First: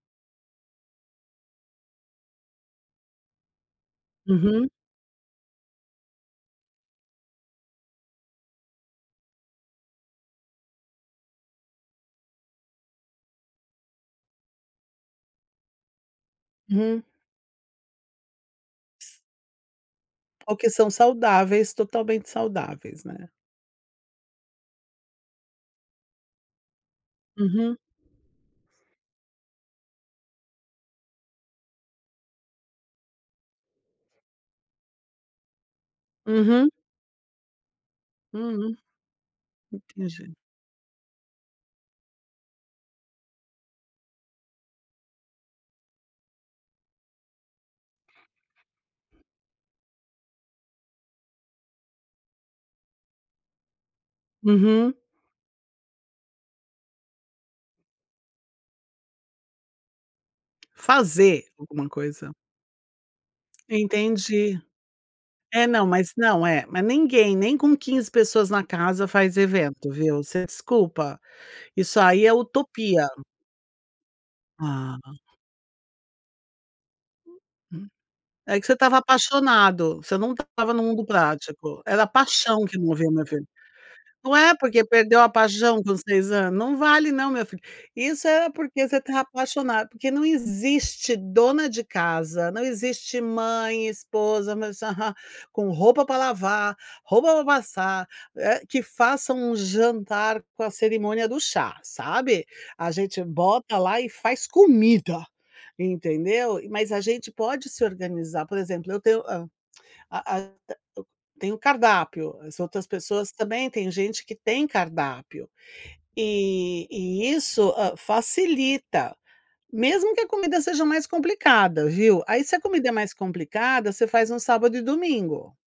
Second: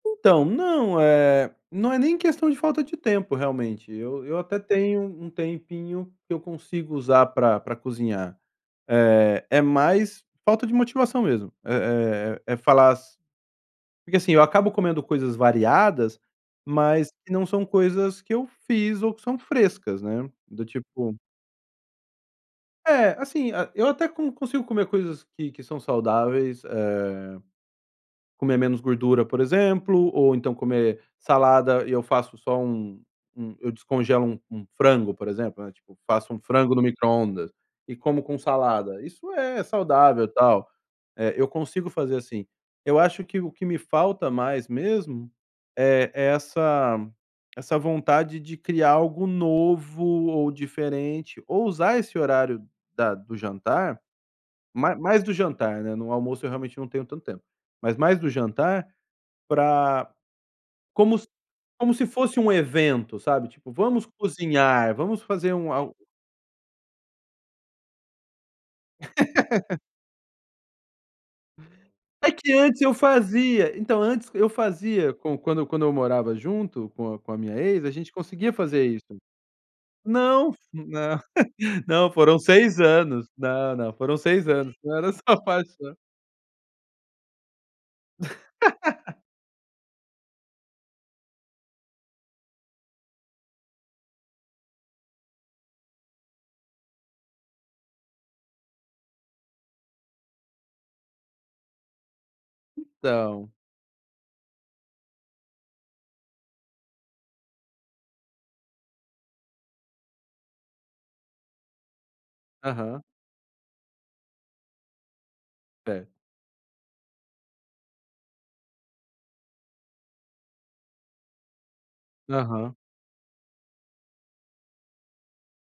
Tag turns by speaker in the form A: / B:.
A: Então, não, eh, não é nem questão de falta de tempo realmente, eu eu até
B: Uhum.
A: tenho um tempinho que eu consigo usar pra pra cozinhar, é é mais falta de motivação mesmo. Eh eh, é falar as porque, assim, eu acabo comendo coisas variadas,
B: Uhum.
A: mas que não são coisas que eu fiz ou que são frescas, né,
B: É o
A: do
B: que são
A: tipo
B: saudáveis, totalmente saudáveis,
A: É,
B: né.
A: assim, eu até con consigo comer coisas que que são saudáveis, eh,
B: Uhum.
A: comer menos gordura, por exemplo, ou então comer salada. E eu faço só um um eu descongelo um um frango, por exemplo, né, tipo, faço um
B: Uhum.
A: frango no microondas e como com
B: Uhum,
A: salada. Isso é saudável e
B: entendi.
A: tal, eh, eu consigo fazer assim. Eu acho que o que me falta mais mesmo, eh, é essa essa vontade de criar algo novo ou diferente, ou usar esse horário da do jantar,
B: Uhum.
A: ma mais do jantar, né, no almoço eu realmente não tenho tanto tempo, mas mais do jantar pra como se
B: Fazer alguma
A: se
B: coisa.
A: fosse um evento, sabe. Tipo, vamos
B: Entendi.
A: cozinhar, vamos fazer
B: É,
A: um
B: não,
A: al
B: mas, não, é, mas ninguém, nem com 15 pessoas na casa faz evento, viu. Você desculpa, isso aí
A: É
B: é
A: que antes eu
B: utopia.
A: fazia, então, antes eu
B: Ah.
A: fazia quan quando quando eu morava junto com com a minha ex,
B: Hum.
A: a gente conseguia
B: É que você
A: fazer
B: estava
A: isso.
B: apaixonado, você não
A: Não,
B: estava no mundo
A: não,
B: prático, era a
A: não foram
B: paixão que
A: 6
B: [unintelligible]
A: anos. Não, não foram
B: não
A: 6
B: é,
A: anos,
B: porque
A: não era só
B: perdeu a
A: a
B: paixão
A: paixão.
B: com 6 ano não vale não, meu filho. Isso é porque você tá apaixonado. Porque não existe dona de casa, não existe mãe, esposa, meus aha com roupa pra lavar, roupa pra passar, eh, que faça um jantar com a cerimônia do chá, sabe. A gente
A: Então.
B: bota lá e faz comida, entendeu. Mas a gente pode se organizar, por exemplo, eu tenho a a a eu tenho o cardápio, as outras
A: Aham.
B: pessoas também, tem gente que tem cardápio
A: É.
B: e e isso, hã, facilita. Mesmo que a comida seja mais complicada, viu, aí se a
A: Aham.
B: comida é mais complicada, você faz num sábado e domingo.